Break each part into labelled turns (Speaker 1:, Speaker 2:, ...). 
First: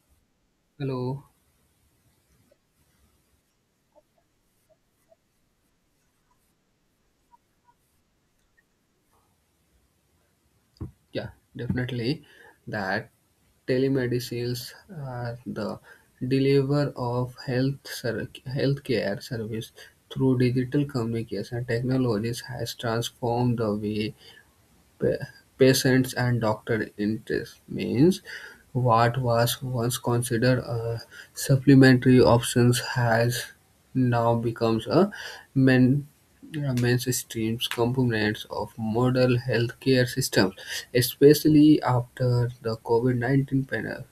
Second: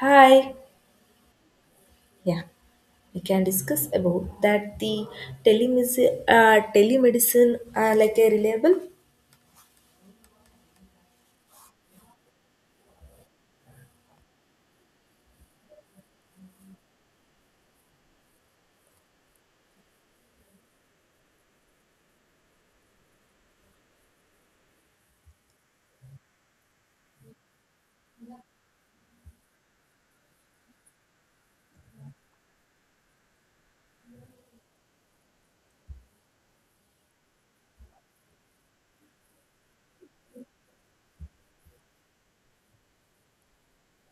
Speaker 1: Hi.
Speaker 2: Hello.
Speaker 1: Yeah, we can discuss about that the telemedicine, telemedicine are like a reliable.
Speaker 2: Yeah, definitely. That telemedicines are the deliver of healthcare service through digital communication technologies has transformed the way pa- patients and doctor interest means what was once considered a supplementary options has now becomes a main mainstream components of modern healthcare systems, especially after the COVID-19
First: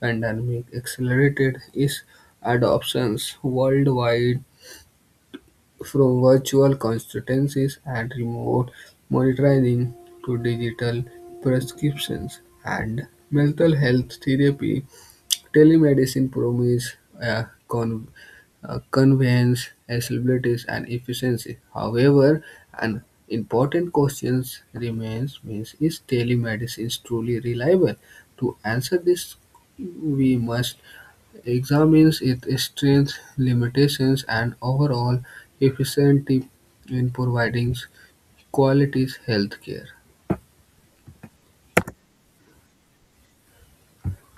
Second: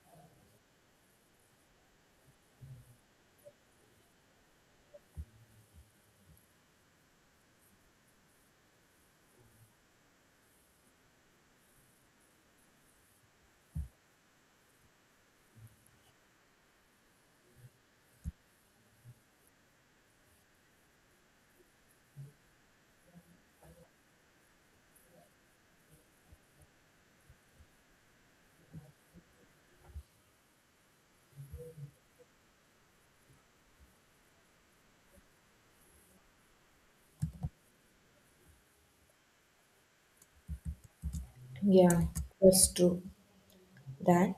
Speaker 2: pandemic accelerated its adoptions worldwide, from virtual consultancies and remote monitoring to digital prescriptions and mental health therapy. Telemedicine promises a convenience, accessibility, and efficiency. However, an important question remains: means is telemedicine truly reliable? To answer this, we must examines its strengths, limitations, and overall efficiency in providing quality health care.
Speaker 1: Yeah, that's true. That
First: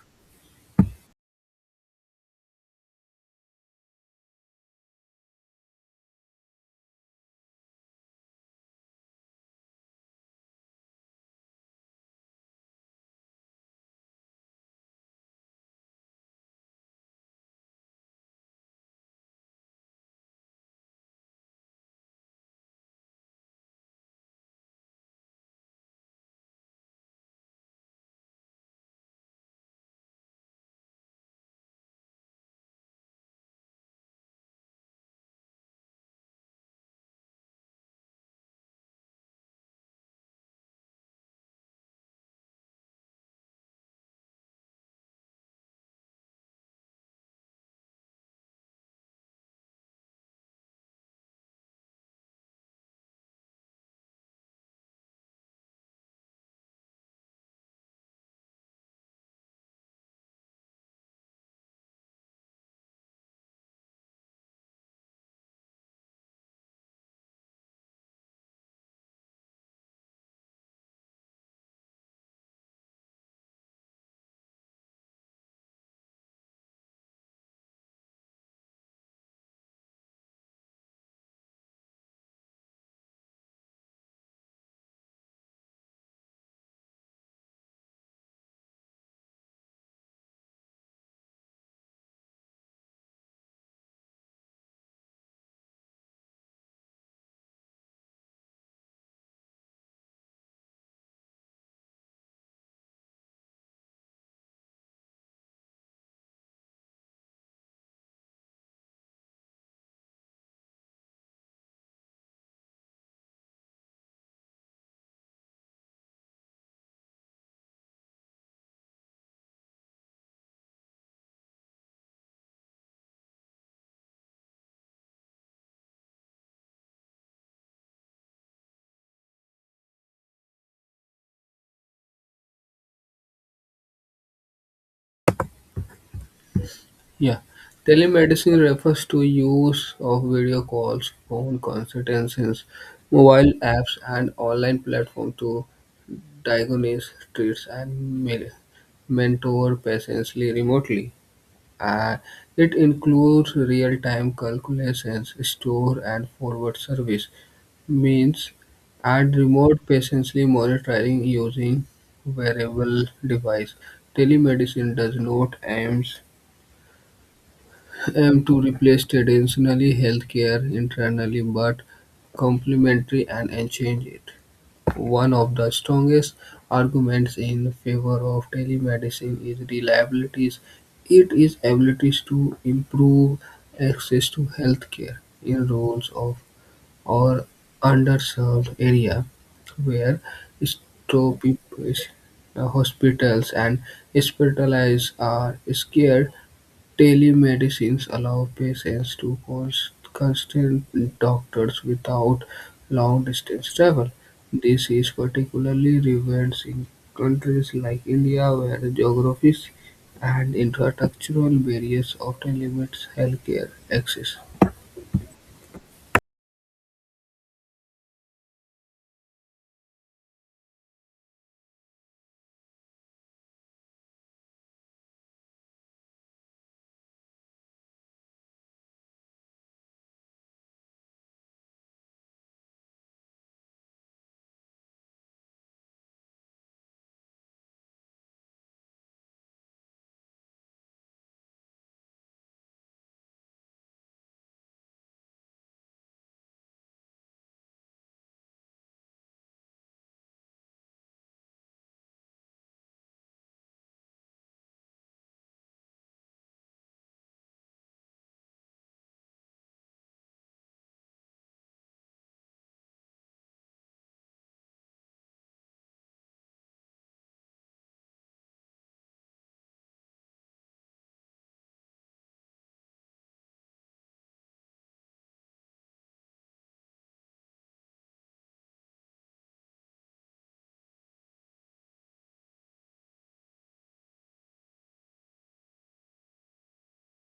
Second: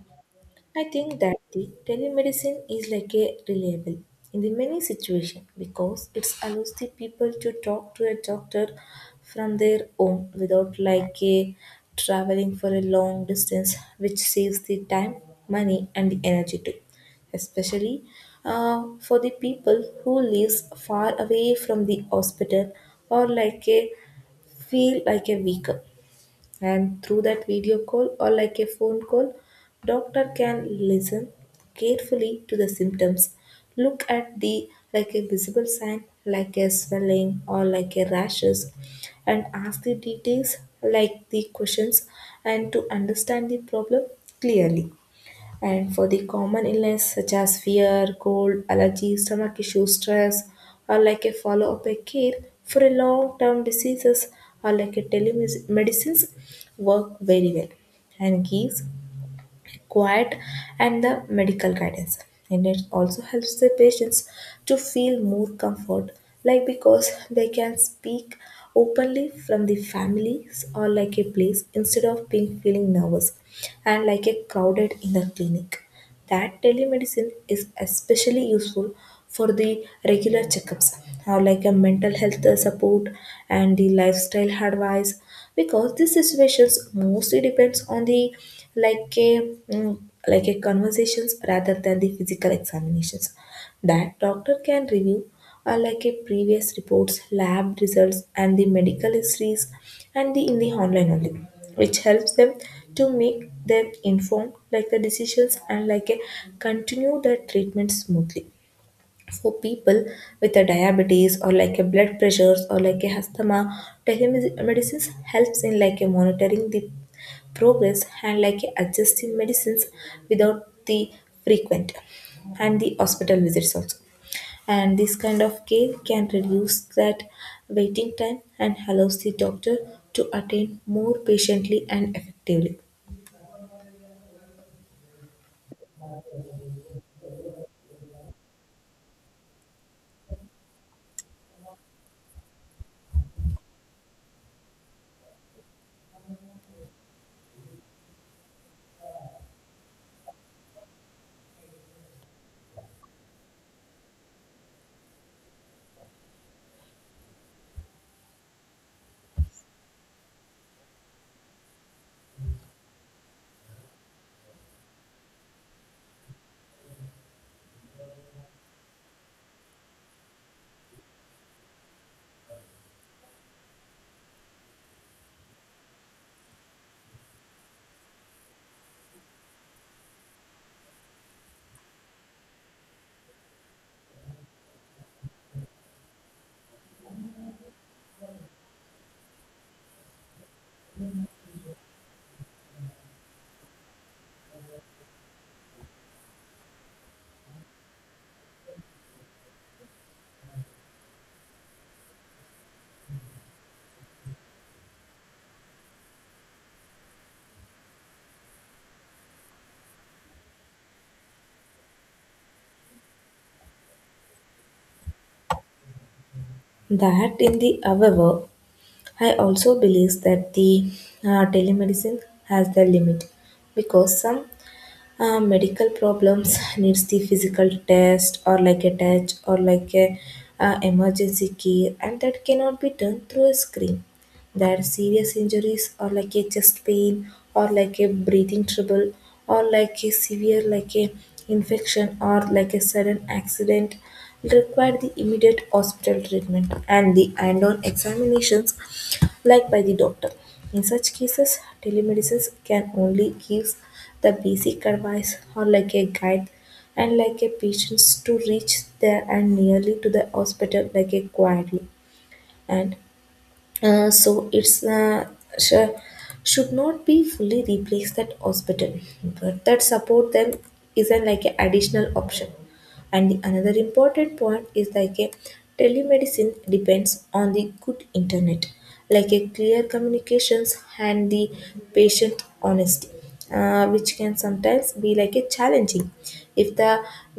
Speaker 1: I think that the telemedicine is like a reliable in the many situation because it allows the people to talk to a doctor from their home without like a traveling for a long distance, which saves the time, money, and the energy too. Especially for the people who lives far away from the hospital or like a feel like a weaker and through that video call or like a phone call, doctor can listen carefully to the symptoms. Look at the like a visible sign like a swelling or like a rashes and ask the details like the questions and to understand the problem clearly. And for the common illness such as fear, cold, allergy, stomach issues, stress, or like a follow-up a care for a long-term diseases or like a telemedicines work very well and gives quiet and the medical guidance. And it also helps the patients to feel more comfort, like because they can speak openly from the families or like a place instead of being feeling nervous and like a crowded in the clinic that telemedicine is especially useful for the regular checkups, how like a mental health support and the lifestyle advice, because these situations mostly depends on the like a mm, like a conversations rather than the physical examinations that doctor can review like a previous reports lab results and the medical histories and the in the online only which helps them to make them informed like the decisions and like a continue their treatment smoothly for people with a diabetes or like a blood pressures or like a asthma telemedicine helps in like a monitoring the progress and like adjusting medicines without the frequent and the hospital visits also. And this kind of care can reduce that waiting time and allows the doctor to attend more patiently and effectively.
Speaker 2: Yeah, telemedicine refers to use of video calls, phone consultations, mobile apps, and online platforms to diagnose, treat, and mentor patients remotely. Uh, it includes real-time calculations, store and forward service, means, and remote patiently monitoring using wearable device. Telemedicine does not aim to replace traditional healthcare internally, but complementary and enhance it. One of the strongest arguments in favor of telemedicine is reliability. It is abilities to improve access to healthcare in rural of or underserved area where stop hospitals and hospitalized are scarce. Telemedicines allow patients to consult doctors without long-distance travel. This is particularly relevant in countries like India, where geography and infrastructural barriers often limit healthcare access.
Speaker 1: That in the however I also believe that the telemedicine has the limit because some medical problems needs the physical test or like a touch or like a emergency care and that cannot be done through a screen. That serious injuries or like a chest pain or like a breathing trouble or like a severe like a infection or like a sudden accident require the immediate hospital treatment and the end-on examinations like by the doctor. In such cases telemedicine can only give the basic advice or like a guide and like a patients to reach there and nearly to the hospital like a quietly and uh, so it's uh, sh- should not be fully replace that hospital, but that support them isn't like an like, additional option. And the another important point is like a telemedicine depends on the good internet, like a clear communications and the patient honesty, which can sometimes be like a challenging if the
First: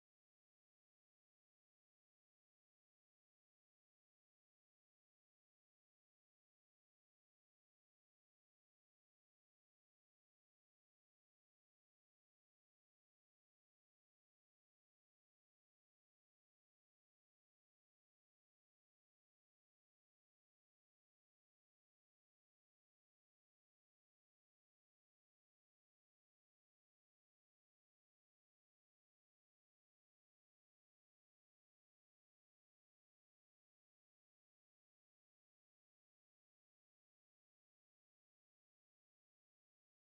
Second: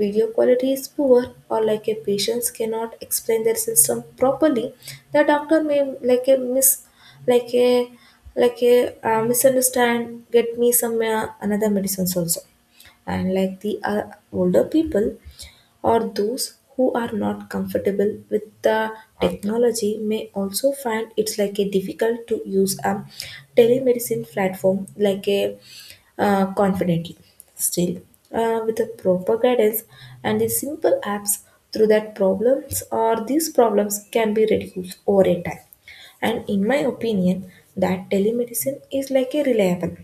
Speaker 1: video quality is poor or like a patients cannot explain their system properly. The doctor may like a miss like a like a misunderstand get me some another medicines also and like the older people or those who are not comfortable with the technology may also find it's like a difficult to use a telemedicine platform like a confidently. Still with the proper guidance and the simple apps through that problems or these problems can be reduced over a time. And in my opinion that telemedicine is like a reliable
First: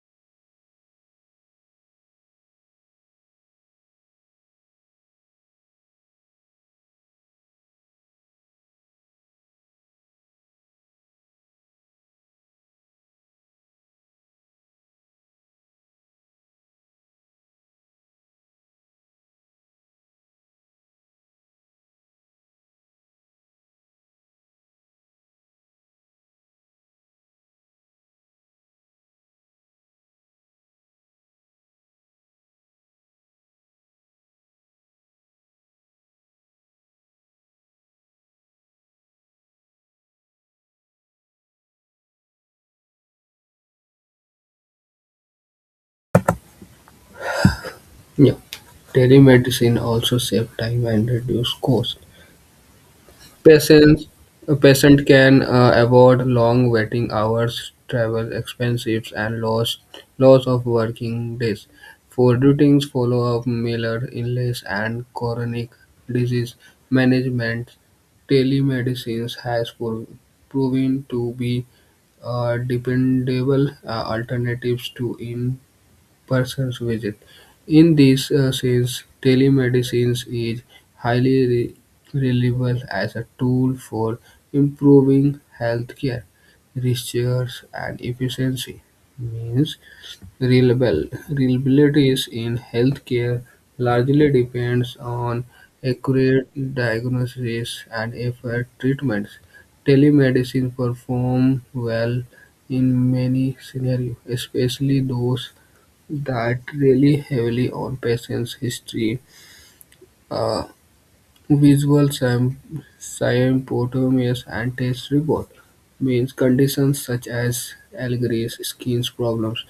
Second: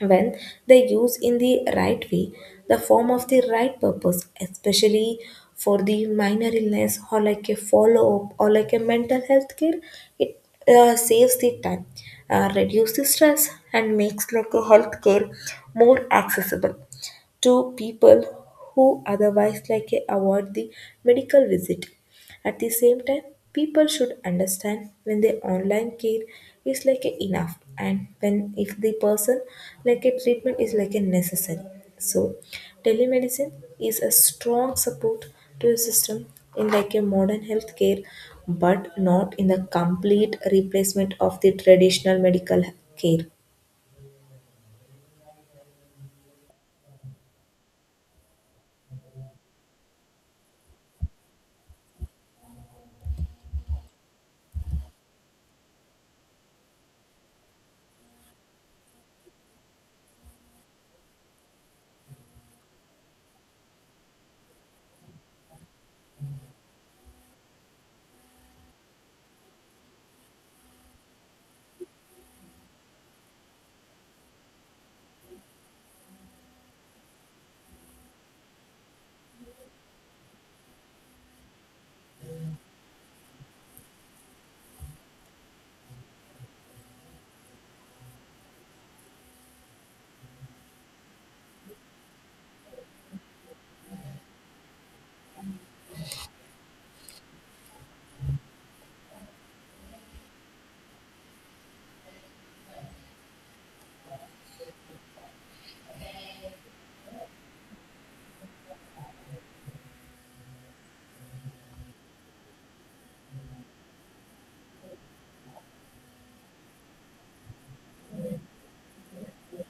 Speaker 1: when they use in the right way the form of the right purpose especially for the minor illness or like a follow-up or like a mental health care it saves the time, reduces the stress and makes like a health care more accessible to people who otherwise like eh, avoid the medical visit. At the same time, people should understand when the online care is like eh, enough and when if the person like a treatment is like a necessary. So telemedicine is a strong support to a system in like a modern healthcare but not in the complete replacement of the traditional medical care.
Speaker 2: Yeah. Telemedicine also saves time and reduces costs. Patients, a patient can avoid long waiting hours, travel expenses, and loss of working days. For routines, follow-up, Miller illness, and chronic disease management, telemedicine has proven to be dependable alternatives to person's visit. In this sense, telemedicine is highly reliable as a tool for improving healthcare, research, and efficiency. Means reliable reliabilities in healthcare largely depends on accurate diagnosis and effort treatments. Telemedicine perform well in many scenarios, especially those that really heavily on patients, history, uh, visual symptoms, and test report. Means conditions such as allergies, skin problems,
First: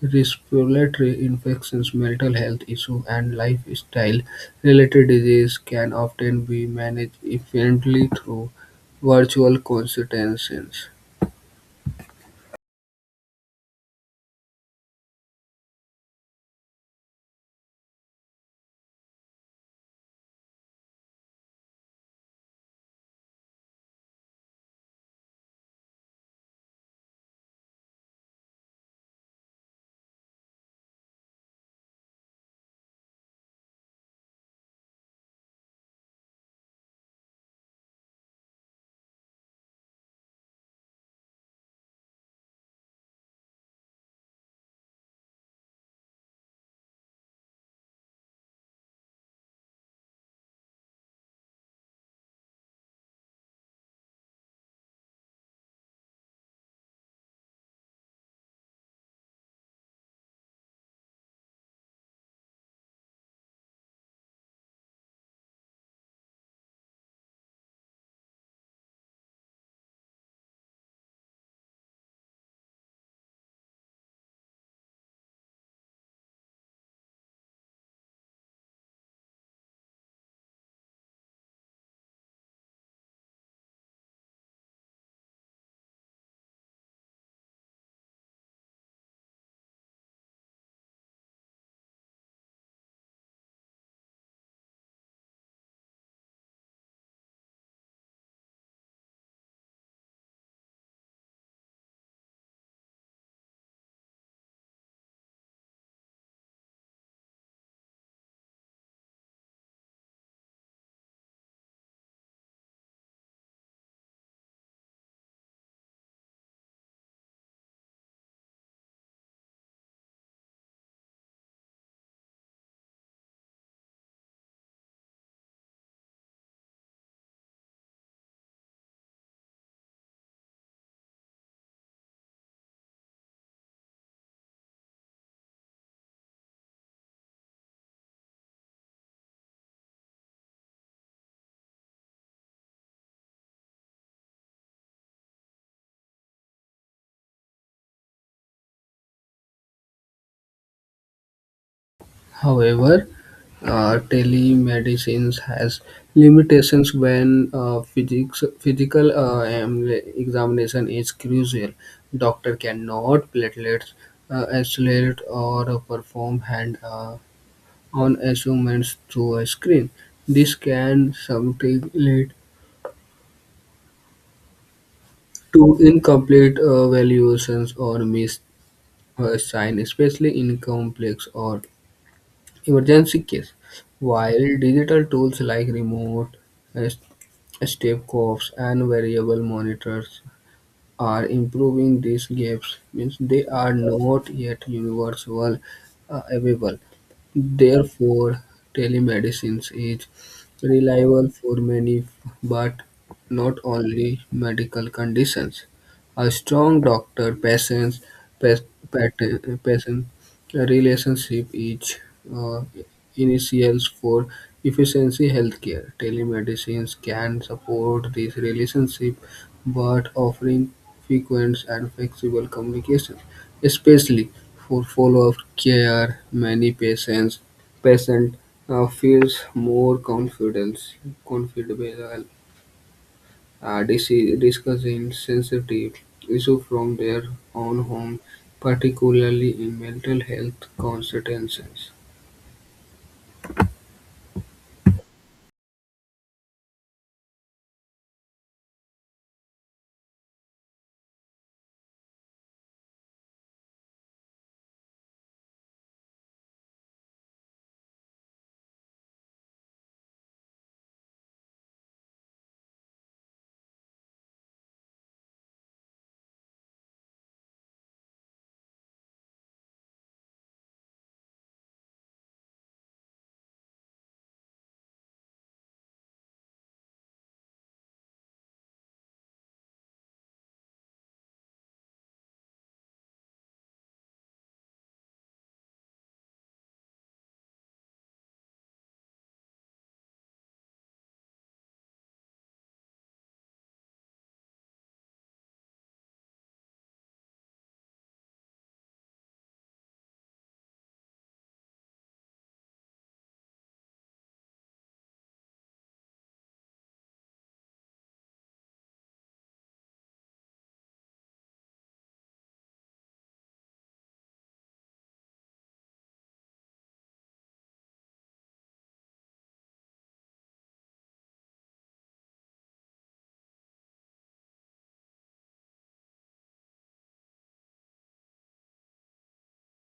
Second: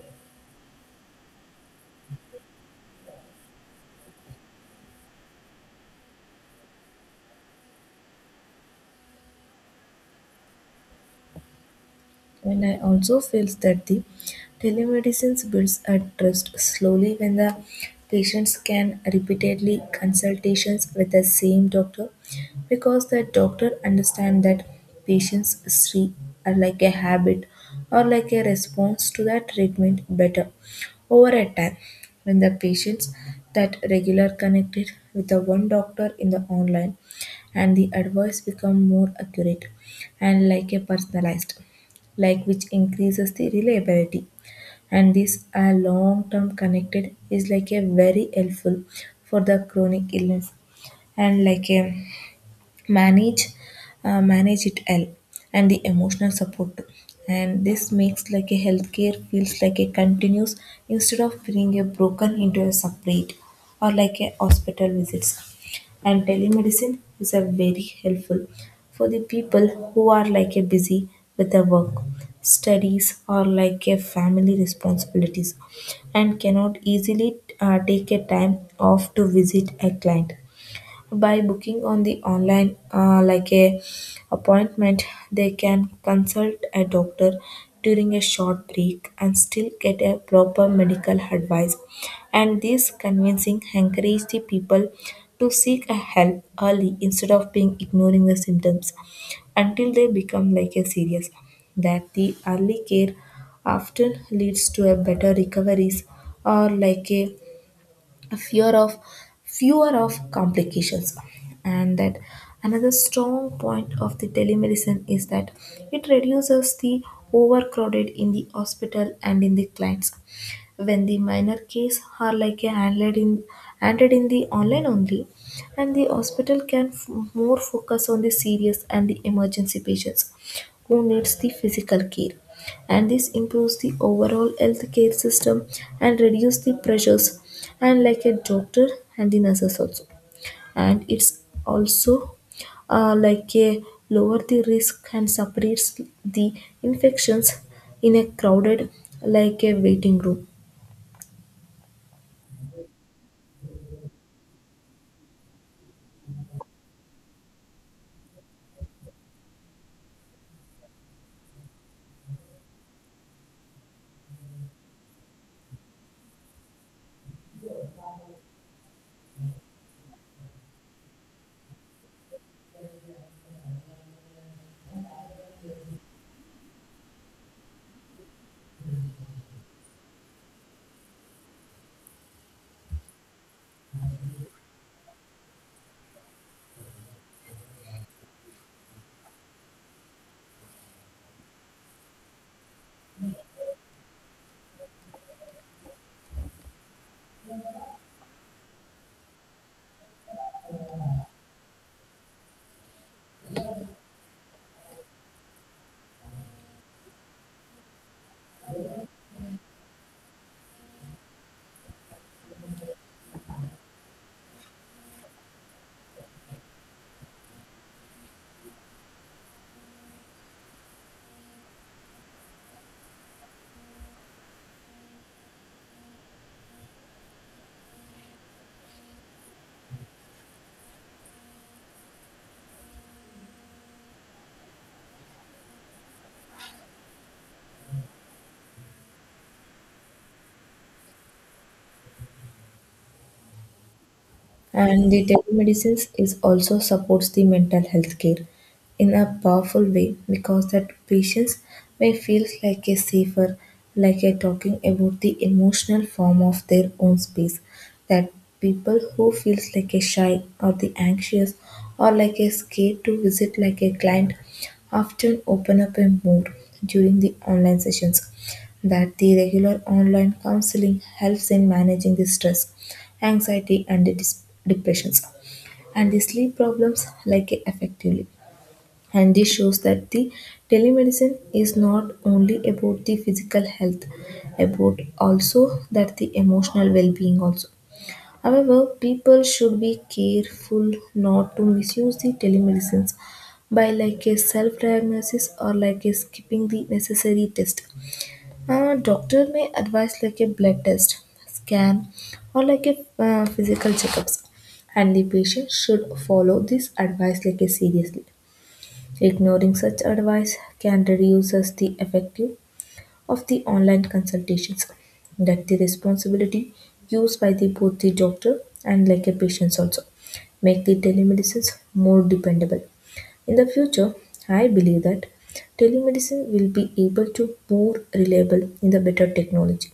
Speaker 2: respiratory infections, mental health issues, and lifestyle-related disease can often be managed efficiently through virtual consultations.
Speaker 1: And I also feel that the telemedicine builds a trust slowly when the patients can repeatedly consultations with the same doctor because the doctor understand that patients see are like a habit or like a response to that treatment better over a time when the patients that regular connected with the one doctor in the online and the advice become more accurate and like a personalized like which increases the reliability. And this are long term connected is like a very helpful for the chronic illness and like a manage manage it well and the emotional support too. And this makes like a healthcare feels like a continuous instead of being a broken into a separate or like a hospital visits. And telemedicine is a very helpful for the people who are like a busy with their work studies or like a family responsibilities and cannot easily take a time off to visit a client by booking on the online like a appointment, they can consult a doctor during a short break and still get a proper medical advice. And this convincing encourage the people to seek a help early instead of being ignoring the symptoms until they become like a serious. That the early care often leads to a better recoveries or like a fear of fewer of complications. And that another strong point of the telemedicine is that it reduces the overcrowded in the hospital and in the clinics when the minor case are like a handled in handled in the online only and the hospital can more focus on the serious and the emergency patients who needs the physical care. And this improves the overall healthcare system and reduce the pressures and like a doctor and the nurses also. And it's also like a lower the risk and separates the infections in a crowded like a waiting room.
Speaker 2: However, telemedicine has limitations when physical examination is crucial. Doctor cannot platelets isolate or perform hand on measurements through a screen. This can sometimes lead to incomplete valuations or missed sign, especially in complex or emergency case. While digital tools like remote uh, step and variable monitors are improving these gaps means they are not yet universal available. Therefore, telemedicine is reliable for many, but not only medical conditions. A strong doctor patient relationship is uh, initials for efficiency healthcare. Telemedicine can support this relationship, but offering frequent and flexible communication, especially for follow-up care. Many patient feels more confidence comfortable discussing sensitive issues from their own home, particularly in mental health consultations.
Speaker 1: And the telemedicine is also supports the mental health care in a powerful way because that patients may feel like a safer, like a talking about the emotional form of their own space. That people who feels like a shy or the anxious or like a scared to visit like a client often open up a mood during the online sessions. That the regular online counseling helps in managing the stress, anxiety, and the depressions and the sleep problems like effectively. And this shows that the telemedicine is not only about the physical health about also that the emotional well-being also. However, people should be careful not to misuse the telemedicines by like a self-diagnosis or like a skipping the necessary test. A doctor may advise like a blood test, scan, or like a physical checkups, and the patient should follow this advice like a seriously. Ignoring such advice can reduce us the effective of the online consultations that the responsibility used by the both the doctor and like a patients also make the telemedicines more dependable in the future. I believe that telemedicine will be able to more reliable in the better technology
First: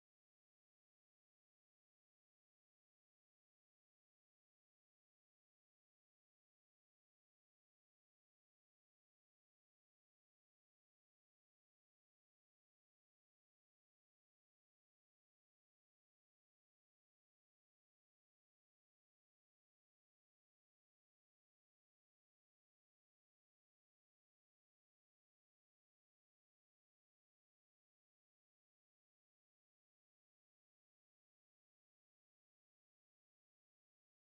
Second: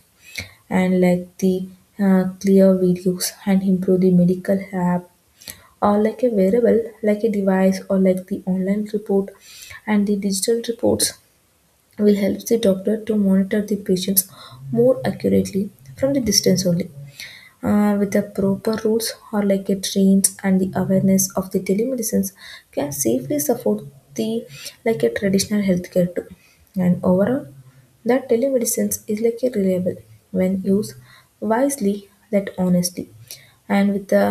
Speaker 1: and like the clear videos and improve the medical app or like a wearable like a device or like the online report and the digital reports will help the doctor to monitor the patients more accurately from the distance only. With the proper rules or like a trains and the awareness of the telemedicines can safely support the like a traditional healthcare too. And overall that telemedicines is like a reliable when used wisely that honestly and with the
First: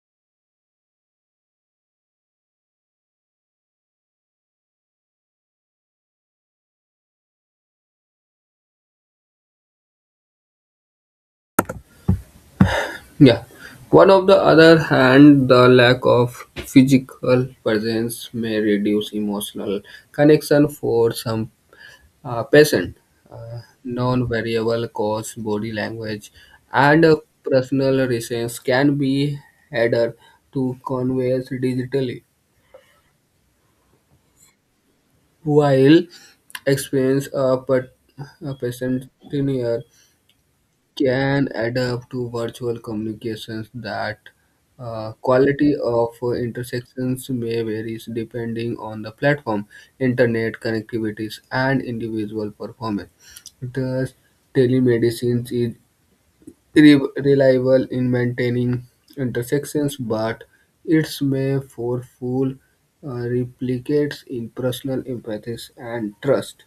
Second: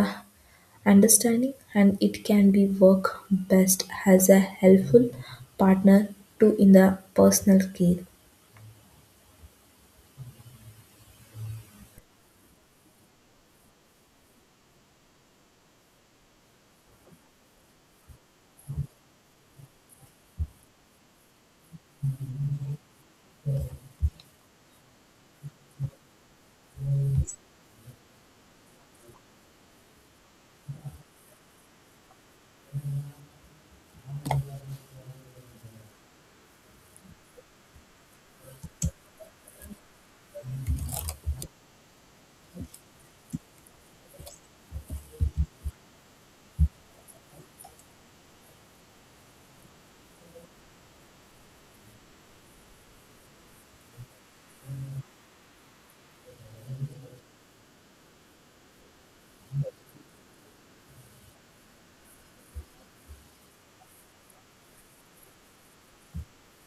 Speaker 1: understanding and it can be work best as a helpful partner to in the personal care.
Speaker 2: Yeah. One of the other hand, the lack of physical presence may reduce emotional connection for some patient. Non-variable cause, body language, and personal reasons can be added to conveys digitally. While experience a patient tenure can adapt to virtual communications that quality of intersections may vary depending on the platform, internet connectivities, and individual performance. Thus, telemedicine is reliable in maintaining intersections, but its may for full replicates in personal empathy and trust.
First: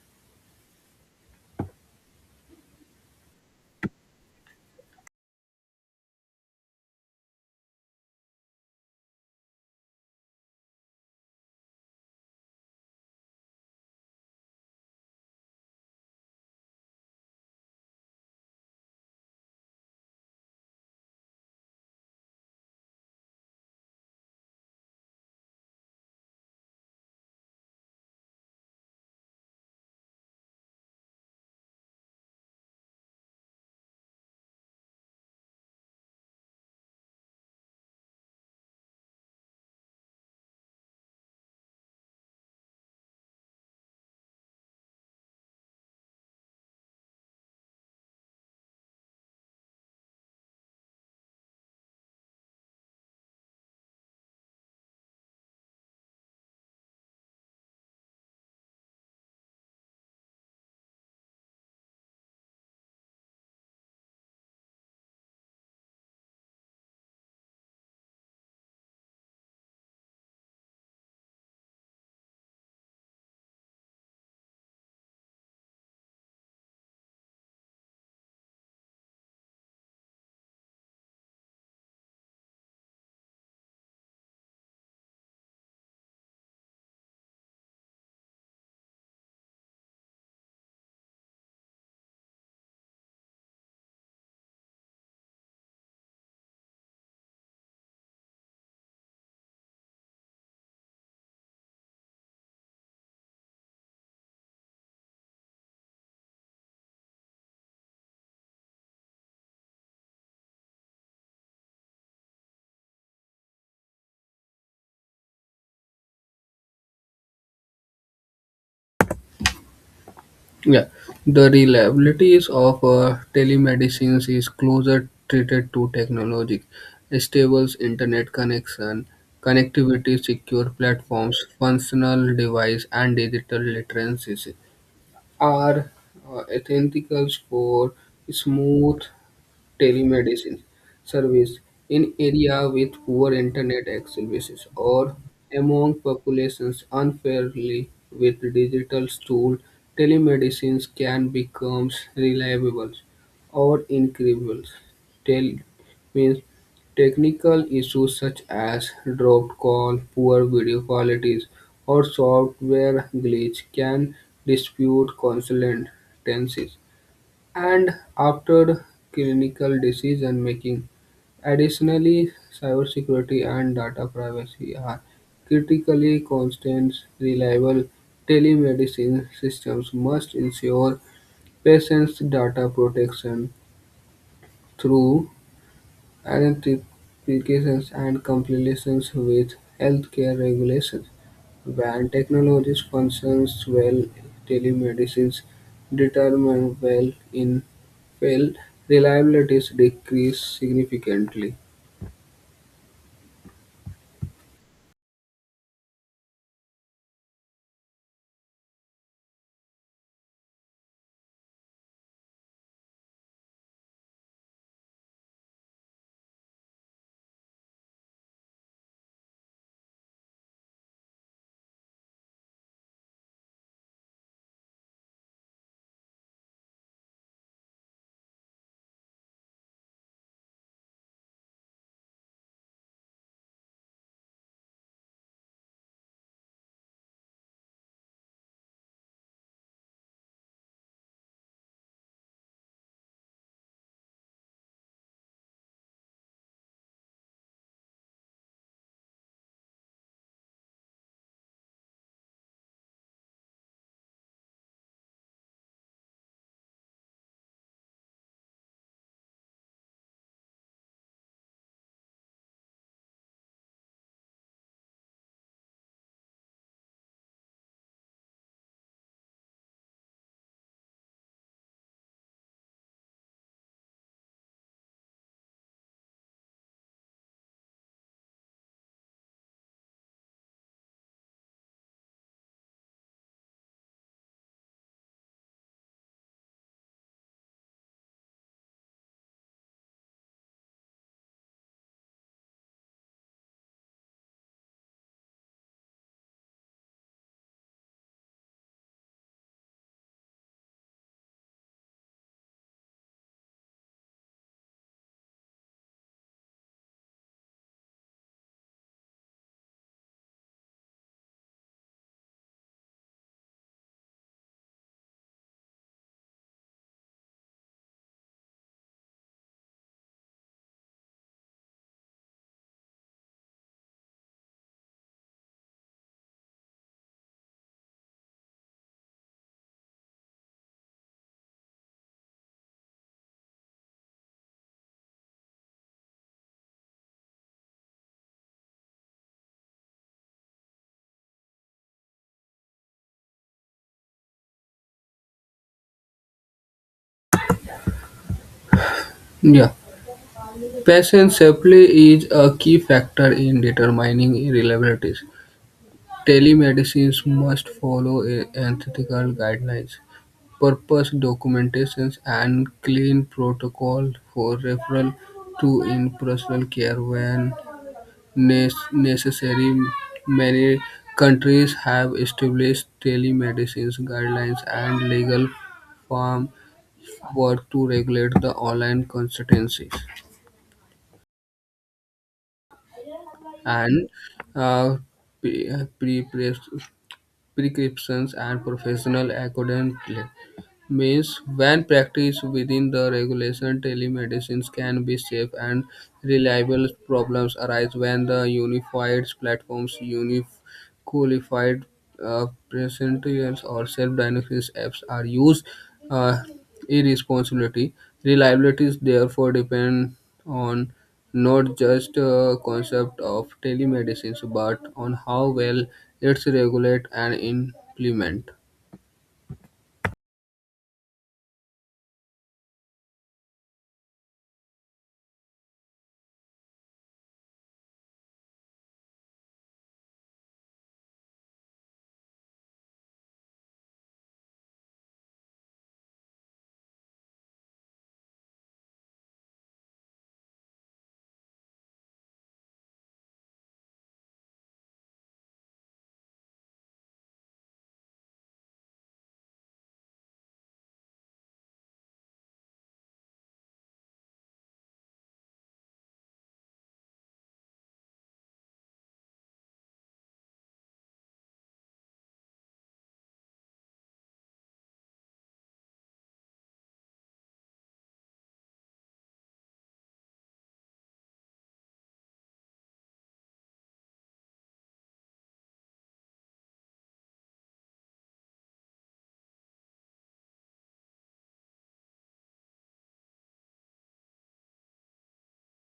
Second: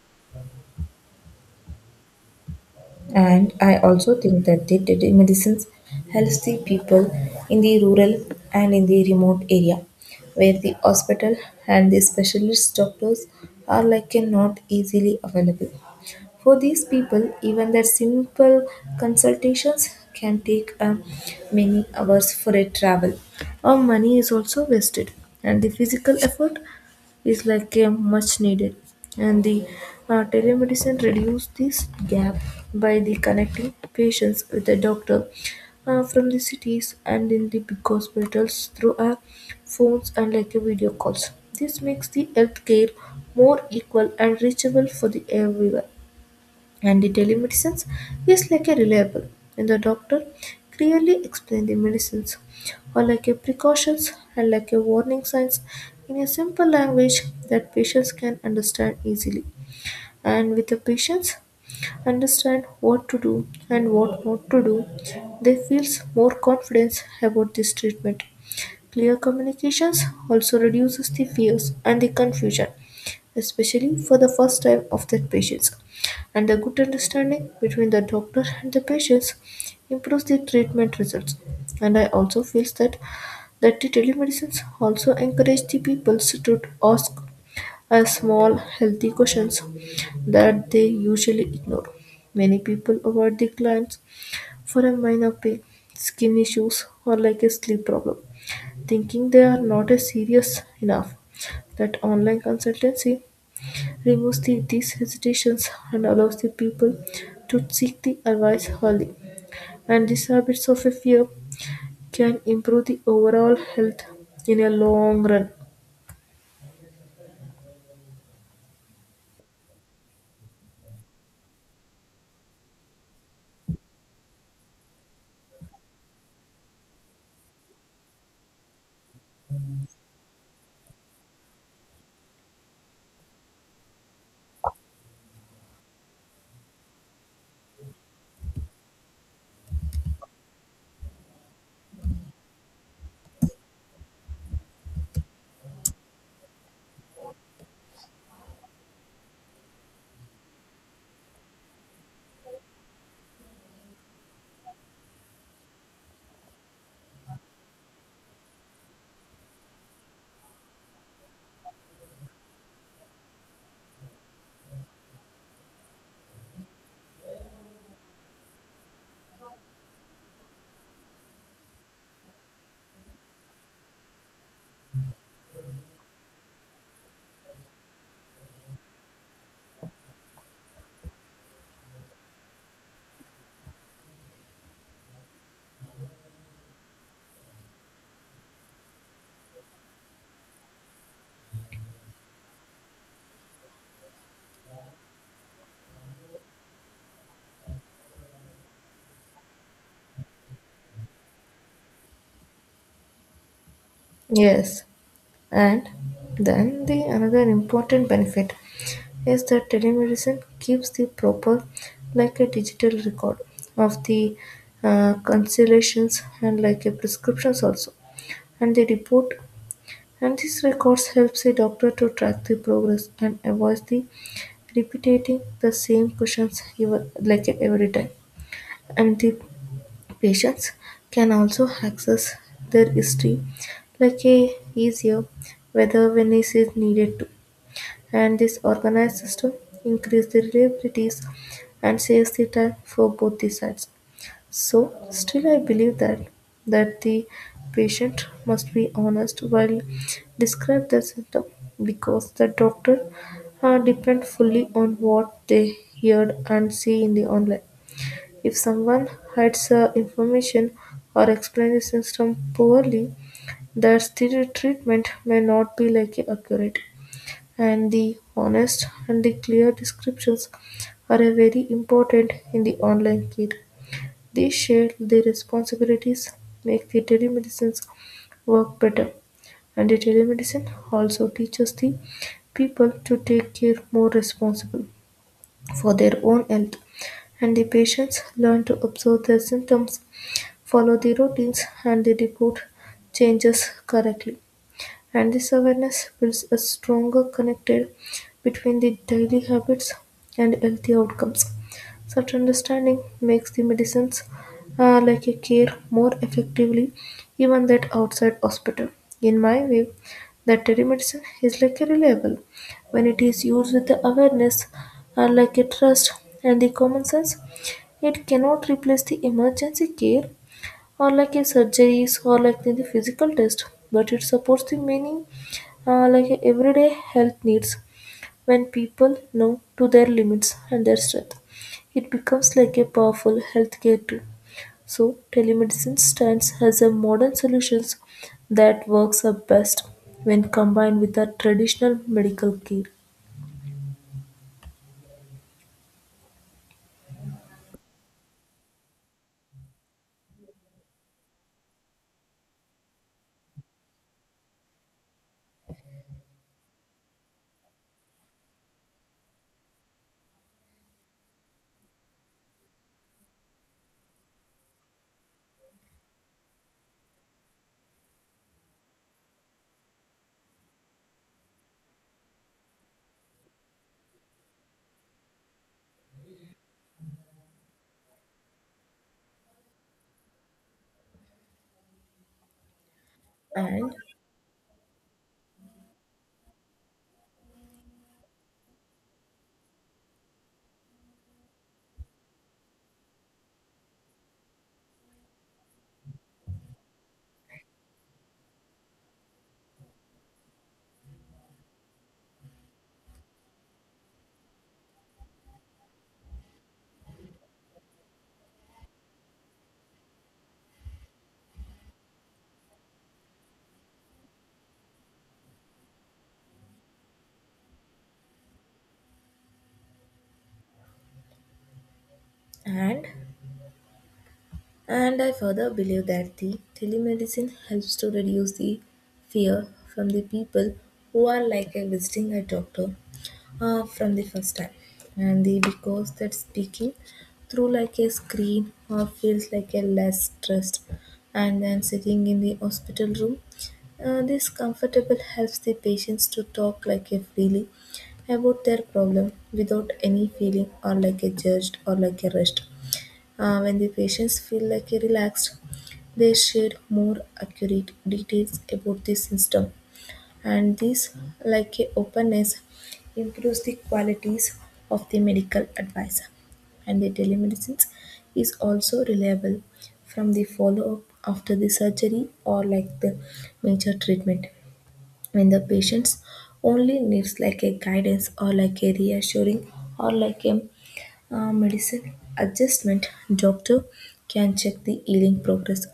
Speaker 1: And I also think that the medicines helps the people in the rural and in the remote area where the hospital and the specialist doctors are like a not easily available. For these people, even their simple consultations can take many hours for a travel. Our money is also wasted and the physical effort is like a much needed and the telemedicine reduce this gap by the connecting patients with the doctor from the cities and in the big hospitals through our phones and like a video calls. This makes the healthcare more equal and reachable for the everyone. And the telemedicines is like a reliable and the doctor clearly explain the medicines or like a precautions and like a warning signs in a simple language that patients can understand easily. And with the patients understand what to do and what not to do they feels more confidence about this treatment. Clear communications also reduces the fears and the confusion, especially for the first time of the patients. And the good understanding between the doctor and the patients improves the treatment results. And I also feel that the telemedicines also encourage the people to ask a small healthy questions that they usually ignore. Many people avoid the clients for a minor pain, skin issues, or like a sleep problem. Thinking they are not as serious enough, that online consultancy removes these hesitations and allows the people to seek the advice early. And these habits of a fear can improve the overall health in a long run.
Speaker 2: Yeah, the reliabilities of telemedicine is closer treated to technology, stable internet connectivity, secure platforms, functional device, and digital literacy are essentials for smooth telemedicine service in area with poor internet access or among populations unfairly with digital tools. Telemedicine can become reliable or incredible. Tel means technical issues such as dropped call, poor video qualities, or software glitch can dispute consultancies and after clinical decision making. Additionally, cybersecurity and data privacy are critically constant. Reliable telemedicine systems must ensure patients' data protection through identifications and compliance with healthcare regulations. When technology functions well, telemedicine determine well in well reliability decrease significantly.
Speaker 1: Yes, and then the another important benefit is that telemedicine keeps the proper, like a digital record of the consultations and like a prescriptions also. And the report and these records helps the doctor to track the progress and avoid the repeating the same questions like every time, and the patients can also access their history like a easier whether when is it is needed to, and this organized system increase the reliabilities and saves the time for both the sides. So, still, I believe that the patient must be honest while describe their symptom, because the doctor depend fully on what they heard and see in the online. If someone hides information or explains the symptom poorly, their treatment may not be like accurate. And the honest and the clear descriptions are very important in the online care. They share their responsibilities, make the telemedicine's work better, and the telemedicine also teaches the people to take care more responsible for their own health, and the patients learn to observe their symptoms, follow the routines, and they report changes correctly. And this awareness builds a stronger connected between the daily habits and healthy outcomes. Such understanding makes the medicines like a care more effectively even that outside hospital. In my view, that telemedicine is like a reliable when it is used with the awareness, like a trust and the common sense. It cannot replace the emergency care or like a surgeries or like the physical test, but it supports the many like a everyday health needs. When people know to their limits and their strength it becomes like a powerful healthcare tool, so telemedicine stands as a modern solution that works the best when combined with the traditional medical care.
Speaker 2: Yeah, patient safety is a key factor in determining reliability. Telemedicine must follow ethical guidelines, purpose documentations, and clean protocol for referral to in-person care when Nes necessary. Many countries have established telemedicine guidelines and legal framework to regulate the online consultancies
Speaker 1: And
Speaker 2: and uh, pre- pre- prescriptions and professional accountability. Means when practiced within the regulation, telemedicine can be safe and reliable. Problems arise when the unified platforms, unified uh, presentials or self-diagnosis apps are used uh, irresponsibly. Reliability is therefore depend on not just concept of telemedicine but on how well it's regulated and implemented.
Speaker 1: and and I further believe that the telemedicine helps to reduce the fear from the people who are like a visiting a doctor from the first time, and the because that speaking through like a screen or feels like a less stressed and then sitting in the hospital room, this comfortable helps the patients to talk like a freely about their problem without any feeling or like a judged or like a rushed. When the patients feel like a relaxed they share more accurate details about the system, and this, like a openness, improves the qualities of the medical advisor. And the telemedicine is also reliable from the follow-up after the surgery or like the major treatment, when the patients only needs like a guidance or like a reassuring or like a medicine adjustment, doctor can check the healing progress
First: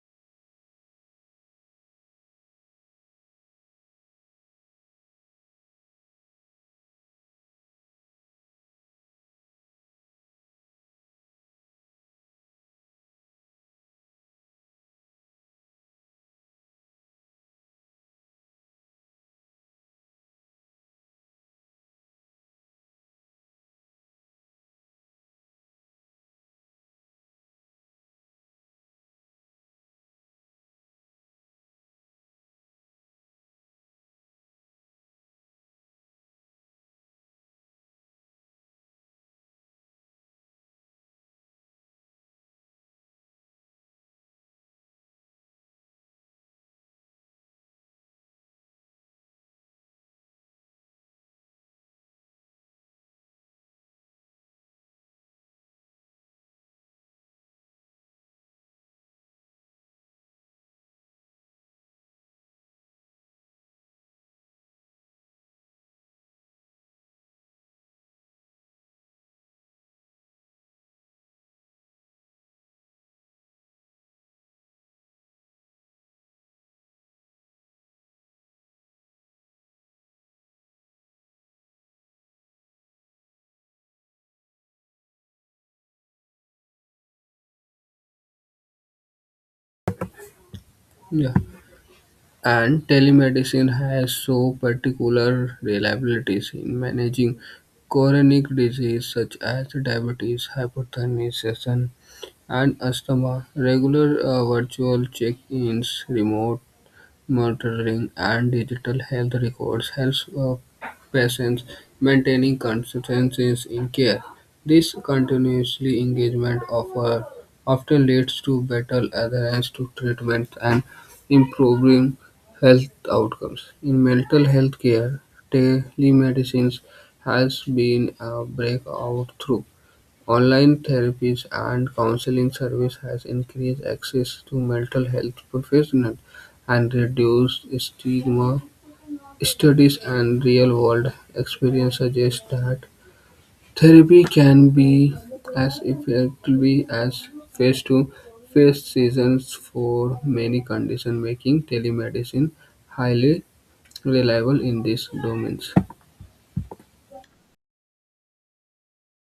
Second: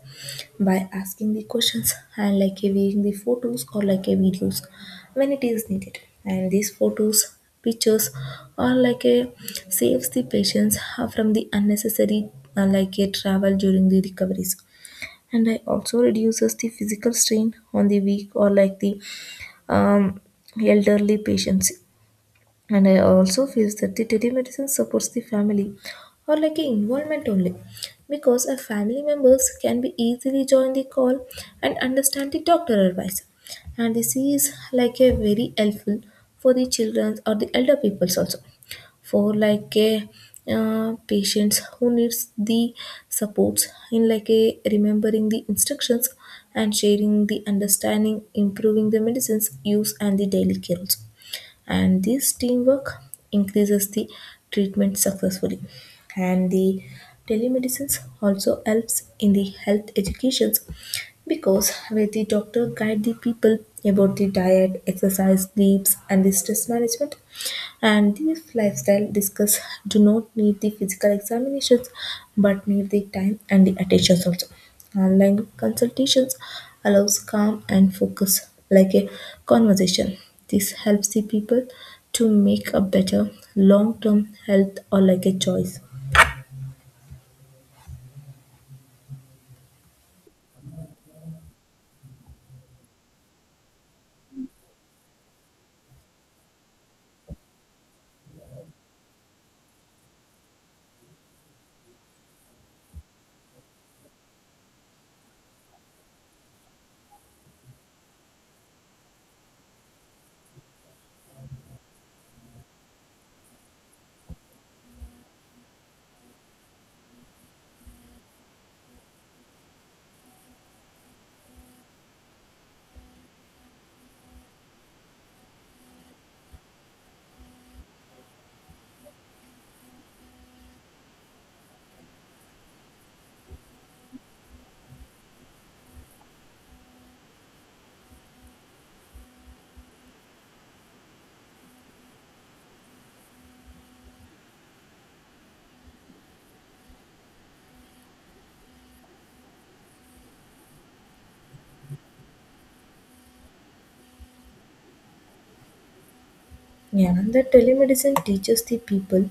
Speaker 1: by asking the questions and like viewing the photos or like a videos when it is needed. And these photos, pictures, or like a saves the patients from the unnecessary like a travel during the recoveries. And I also reduces the physical strain on the weak or like the um, elderly patients, and I also feels that the telemedicine supports the family or like a involvement only, because our family members can be easily join the call and understand the doctor advice, and this is like a very helpful for the children or the elder peoples also, for like a patients who needs the supports in like a remembering the instructions, and sharing the understanding improving the medicines use and the daily care also. And this teamwork increases the treatment successfully, and the telemedicine also helps in the health educations, because where the doctor guide the people about the diet exercise sleeps and the stress management. And these lifestyle discuss do not need the physical examinations but need the time and the attentions also. Online consultations allows calm and focus like a conversation. This helps the people to make a better long-term health or like a choice.
Speaker 2: Yeah. And telemedicine has so particular reliabilities in managing chronic disease such as diabetes, hypertension, and asthma. Regular virtual check-ins, remote monitoring, and digital health records helps patients maintaining consistency in care. This continuously engagement offer often leads to better adherence to treatment and improving health outcomes. In mental health care, telemedicine has been a breakthrough. Online therapies and counseling service has increased access to mental health professionals and reduced stigma. Studies and real-world experience suggest that therapy can be as effective as face-to-face sessions for many conditions, making telemedicine highly reliable in these domains.
Speaker 1: Yeah, the telemedicine teaches the people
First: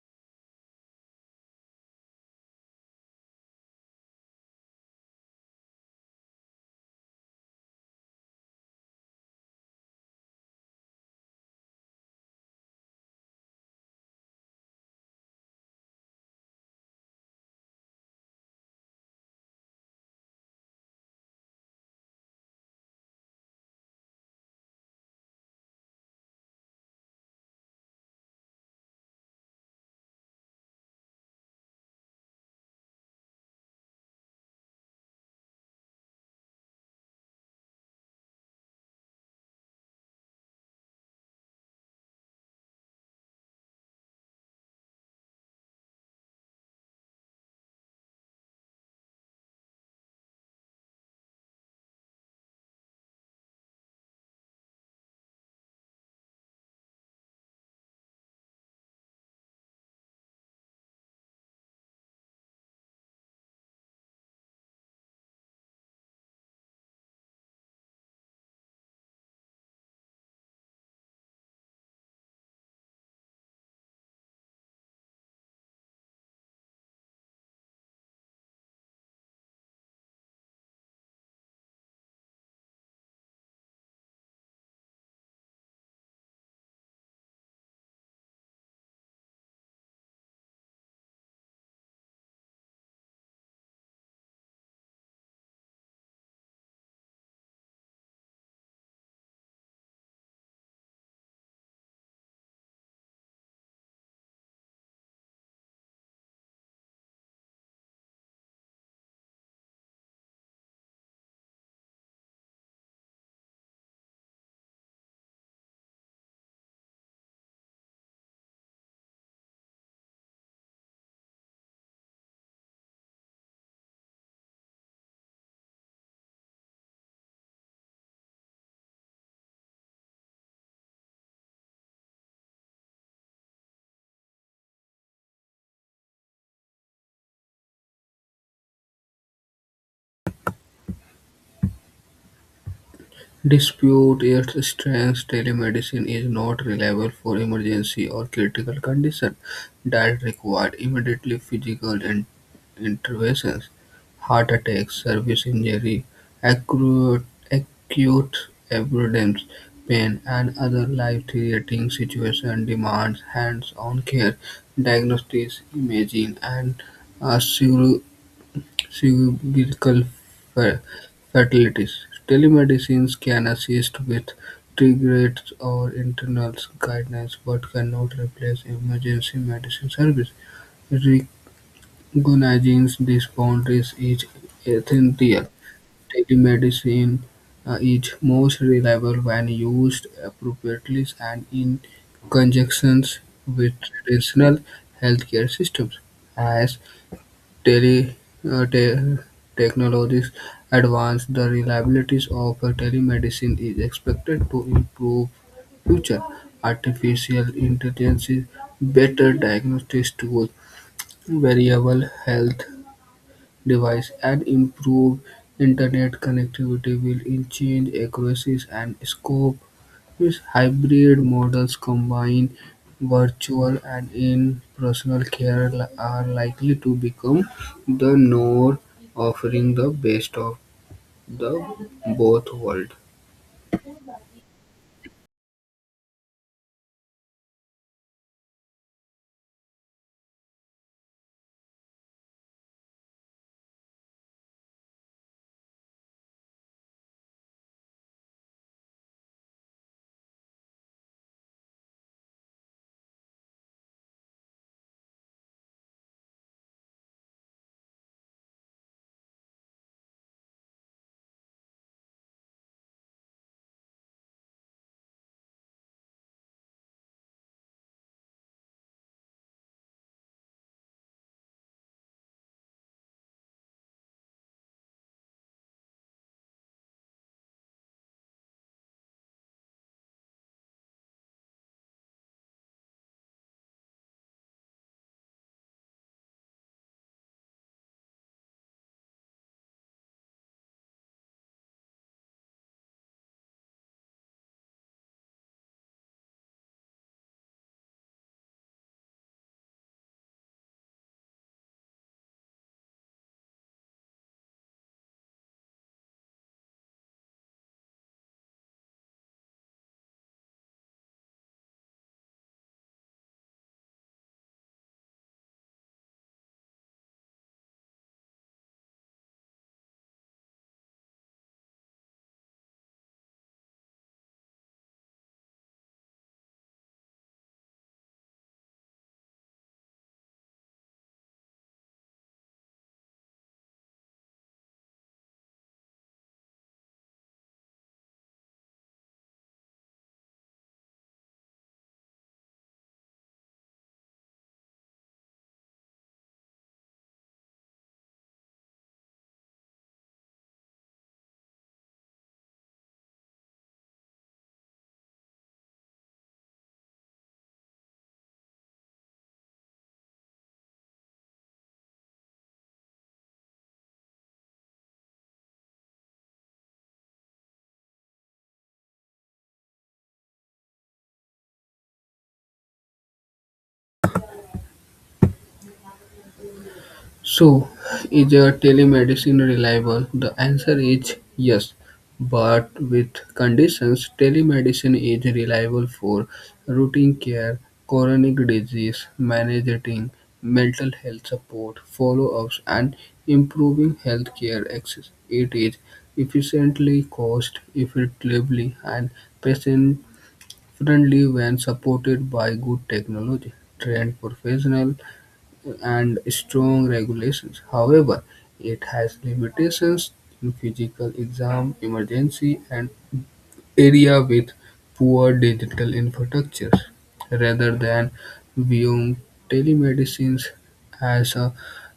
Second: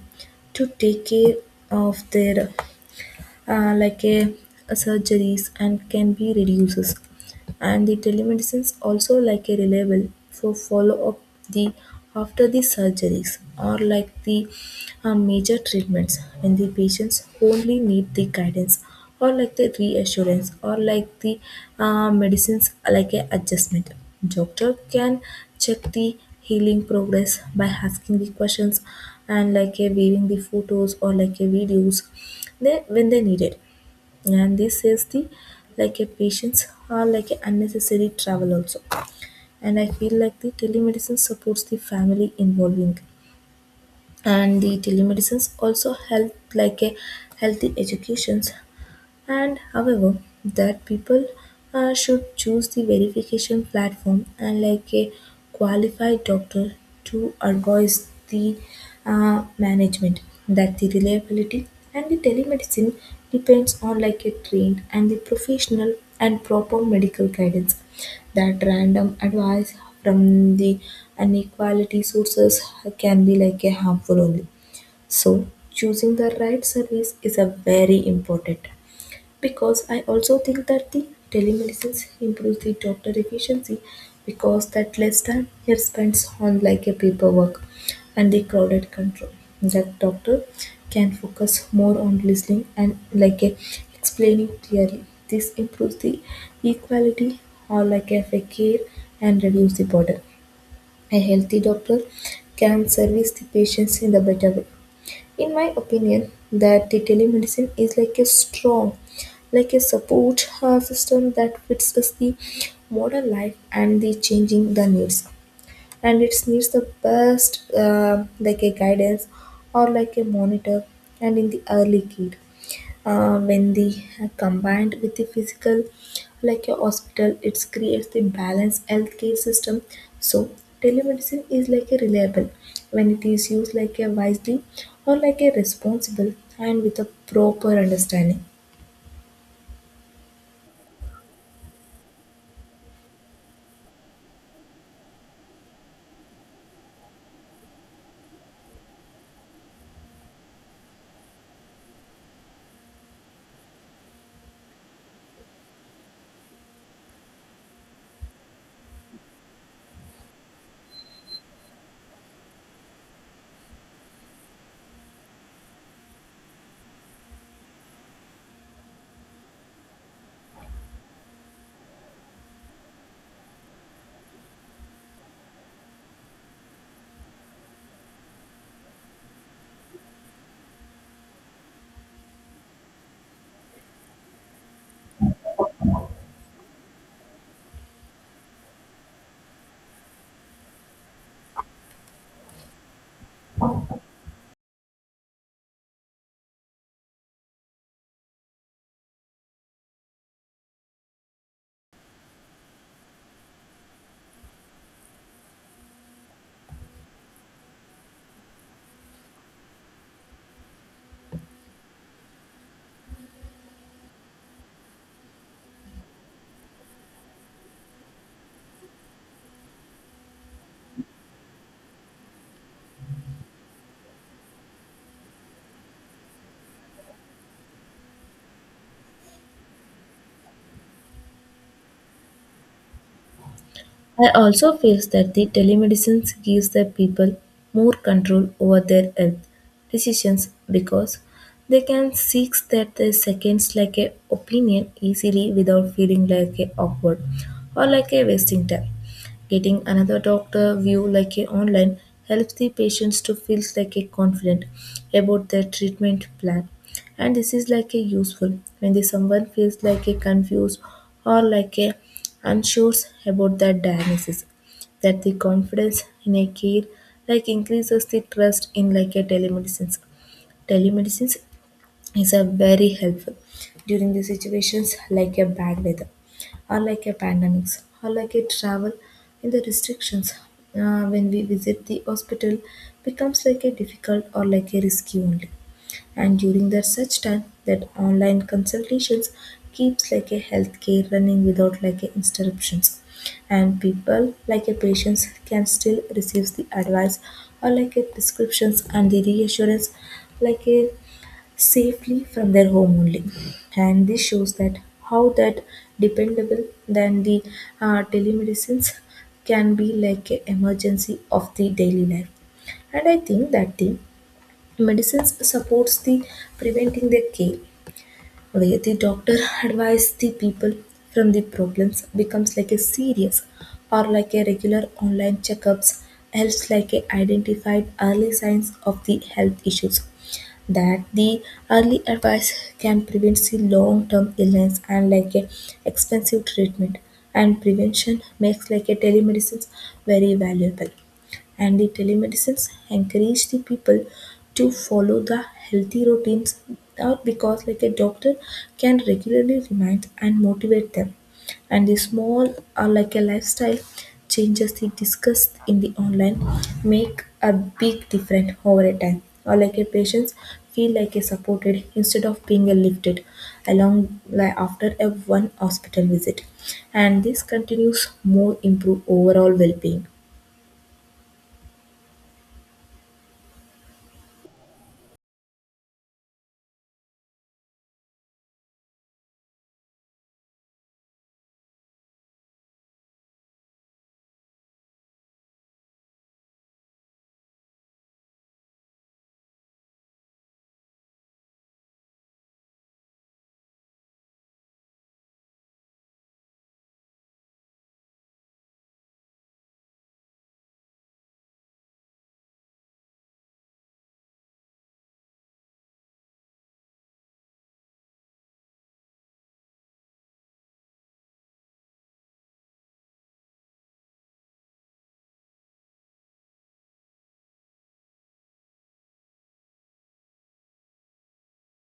Speaker 1: to take care of their like a surgeries and can be reduces, and the telemedicine is also like a reliable for follow up the after the surgeries or like the major treatments, when the patients only need the guidance or like the reassurance or like the medicines like a adjustment, doctor can check the healing progress by asking the questions and like a viewing the photos or like a videos they when they need it. And this saves the like a patients or like a unnecessary travel also, and I feel like the telemedicine supports the family involving, and the telemedicines also help like a healthy educations. And however that people should choose the verification platform and like a qualified doctor to advise the management, that the reliability and the telemedicine depends on like a trained and the professional and proper medical guidance. That random advice from the inequality sources can be like a harmful only, so choosing the right service is a very important, because I also think that the telemedicine improves the doctor efficiency, because that less time here spends on like a paperwork and the crowded control. That doctor can focus more on listening and like a explaining clearly. This improves the equality or like a fair care and reduce the burden. A healthy doctor can service the patients in the better way. In my opinion that the telemedicine is like a strong like a support system that fits us the modern life and the changing the needs, and it needs the best like a guidance or like a monitor, and in the early kid, when they are combined with the physical like a hospital it creates the balanced healthcare system. So telemedicine is like a reliable when it is used like a wisely or like a responsible and with a proper understanding.
Speaker 2: Despite its strength, telemedicine is not reliable for emergency or critical conditions that require immediate physical intervention. Heart attacks, service injury, acute abdominal pain, and other life-threatening situations demands hands-on care, diagnostics, imaging, and uh, sur- surgical fa- fatalities. Telemedicine can assist with triage or internal guidance, but cannot replace emergency medicine service. Recognizing these boundaries is essential. Telemedicine is most reliable when used appropriately and in conjunction with traditional healthcare systems. As Tele uh, te- technologies advance, the reliabilities of telemedicine is expected to improve future. Artificial intelligence, better diagnostics tools, variable health device, and improved internet connectivity will change accuracies and scope. His hybrid models combine virtual and in-person care are likely to become the norm, offering the best of the both worlds.
Speaker 1: I also feel that the telemedicine gives the people more control over their health decisions, because they can seek that the seconds like a opinion easily without feeling like a awkward or like a wasting time. Getting another doctor view like a online helps the patients to feel like a confident about their treatment plan, and this is like a useful when the someone feels like a confused or like a unsure about that diagnosis, that the confidence in a care like increases the trust in like a telemedicine is a very helpful during the situations like a bad weather or like a pandemics or like a travel in the restrictions, when we visit the hospital becomes like a difficult or like a risky only. And during the such time that online consultations keeps like a healthcare running without like a interruptions, and people like a patients can still receive the advice or like a prescriptions and the reassurance like a safely from their home only. And this shows that how that dependable than the telemedicines can be like a emergency of the daily life. And I think that the medicines supports the preventing the care, where the doctor advises the people from the problems becomes like a serious, or like a regular online checkups helps like a identified early signs of the health issues. That the early advice can prevent the long-term illness and like a expensive treatment, and prevention makes like a telemedicine very valuable. And the telemedicines encourage the people to follow the healthy routines out, because like a doctor can regularly remind and motivate them, and the small or like a lifestyle changes they discussed in the online make a big difference over a time, or like a patients feel like a supported instead of being a lifted along like after a one hospital visit, and this continues more improve overall well-being.
Speaker 2: So, is your telemedicine reliable? The answer is yes, but with conditions. Telemedicine is reliable for routine care, chronic disease managing, mental health support, follow-ups, and improving healthcare access. It is efficiently cost effectively and patient friendly when supported by good technology, trained professional and strong regulations. However, it has limitations in physical exam, emergency, and area with poor digital infrastructures. Rather than viewing telemedicine as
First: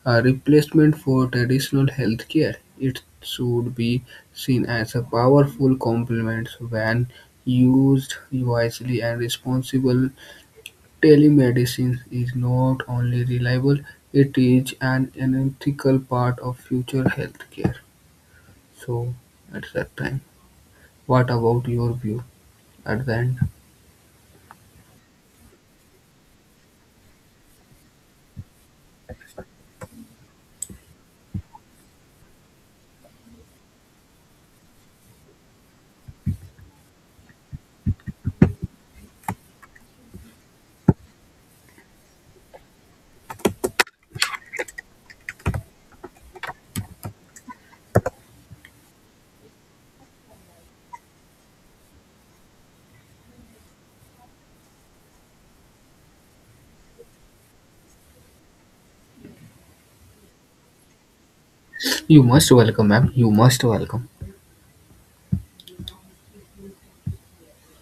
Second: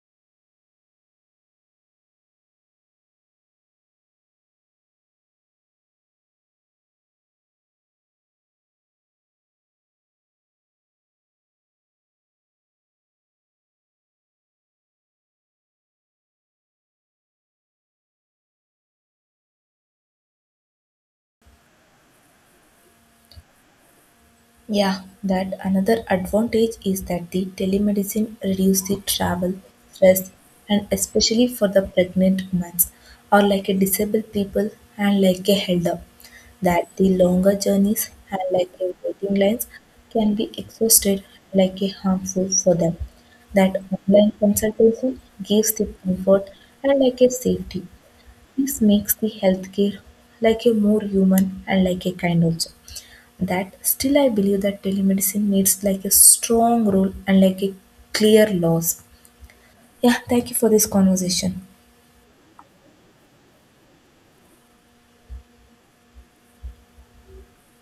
Speaker 2: a replacement for traditional healthcare, it should be seen as a powerful complement when used wisely and responsible. Telemedicine is not only reliable, it is an integral part of future healthcare. So at that time, what about your view at the end?
Speaker 1: Yeah, that another advantage is that the telemedicine reduces the travel, stress, and especially for the pregnant women or like a disabled people and like a elder, that the longer journeys and like a waiting lines can be exhausted like a harmful for them. That online consultation gives the comfort and like a safety. This makes the healthcare like a more human and like a kind also. That still I believe that telemedicine needs like a strong rule and like a clear laws. Yeah, thank you for this conversation.
Speaker 2: You must welcome, ma'am. You must welcome.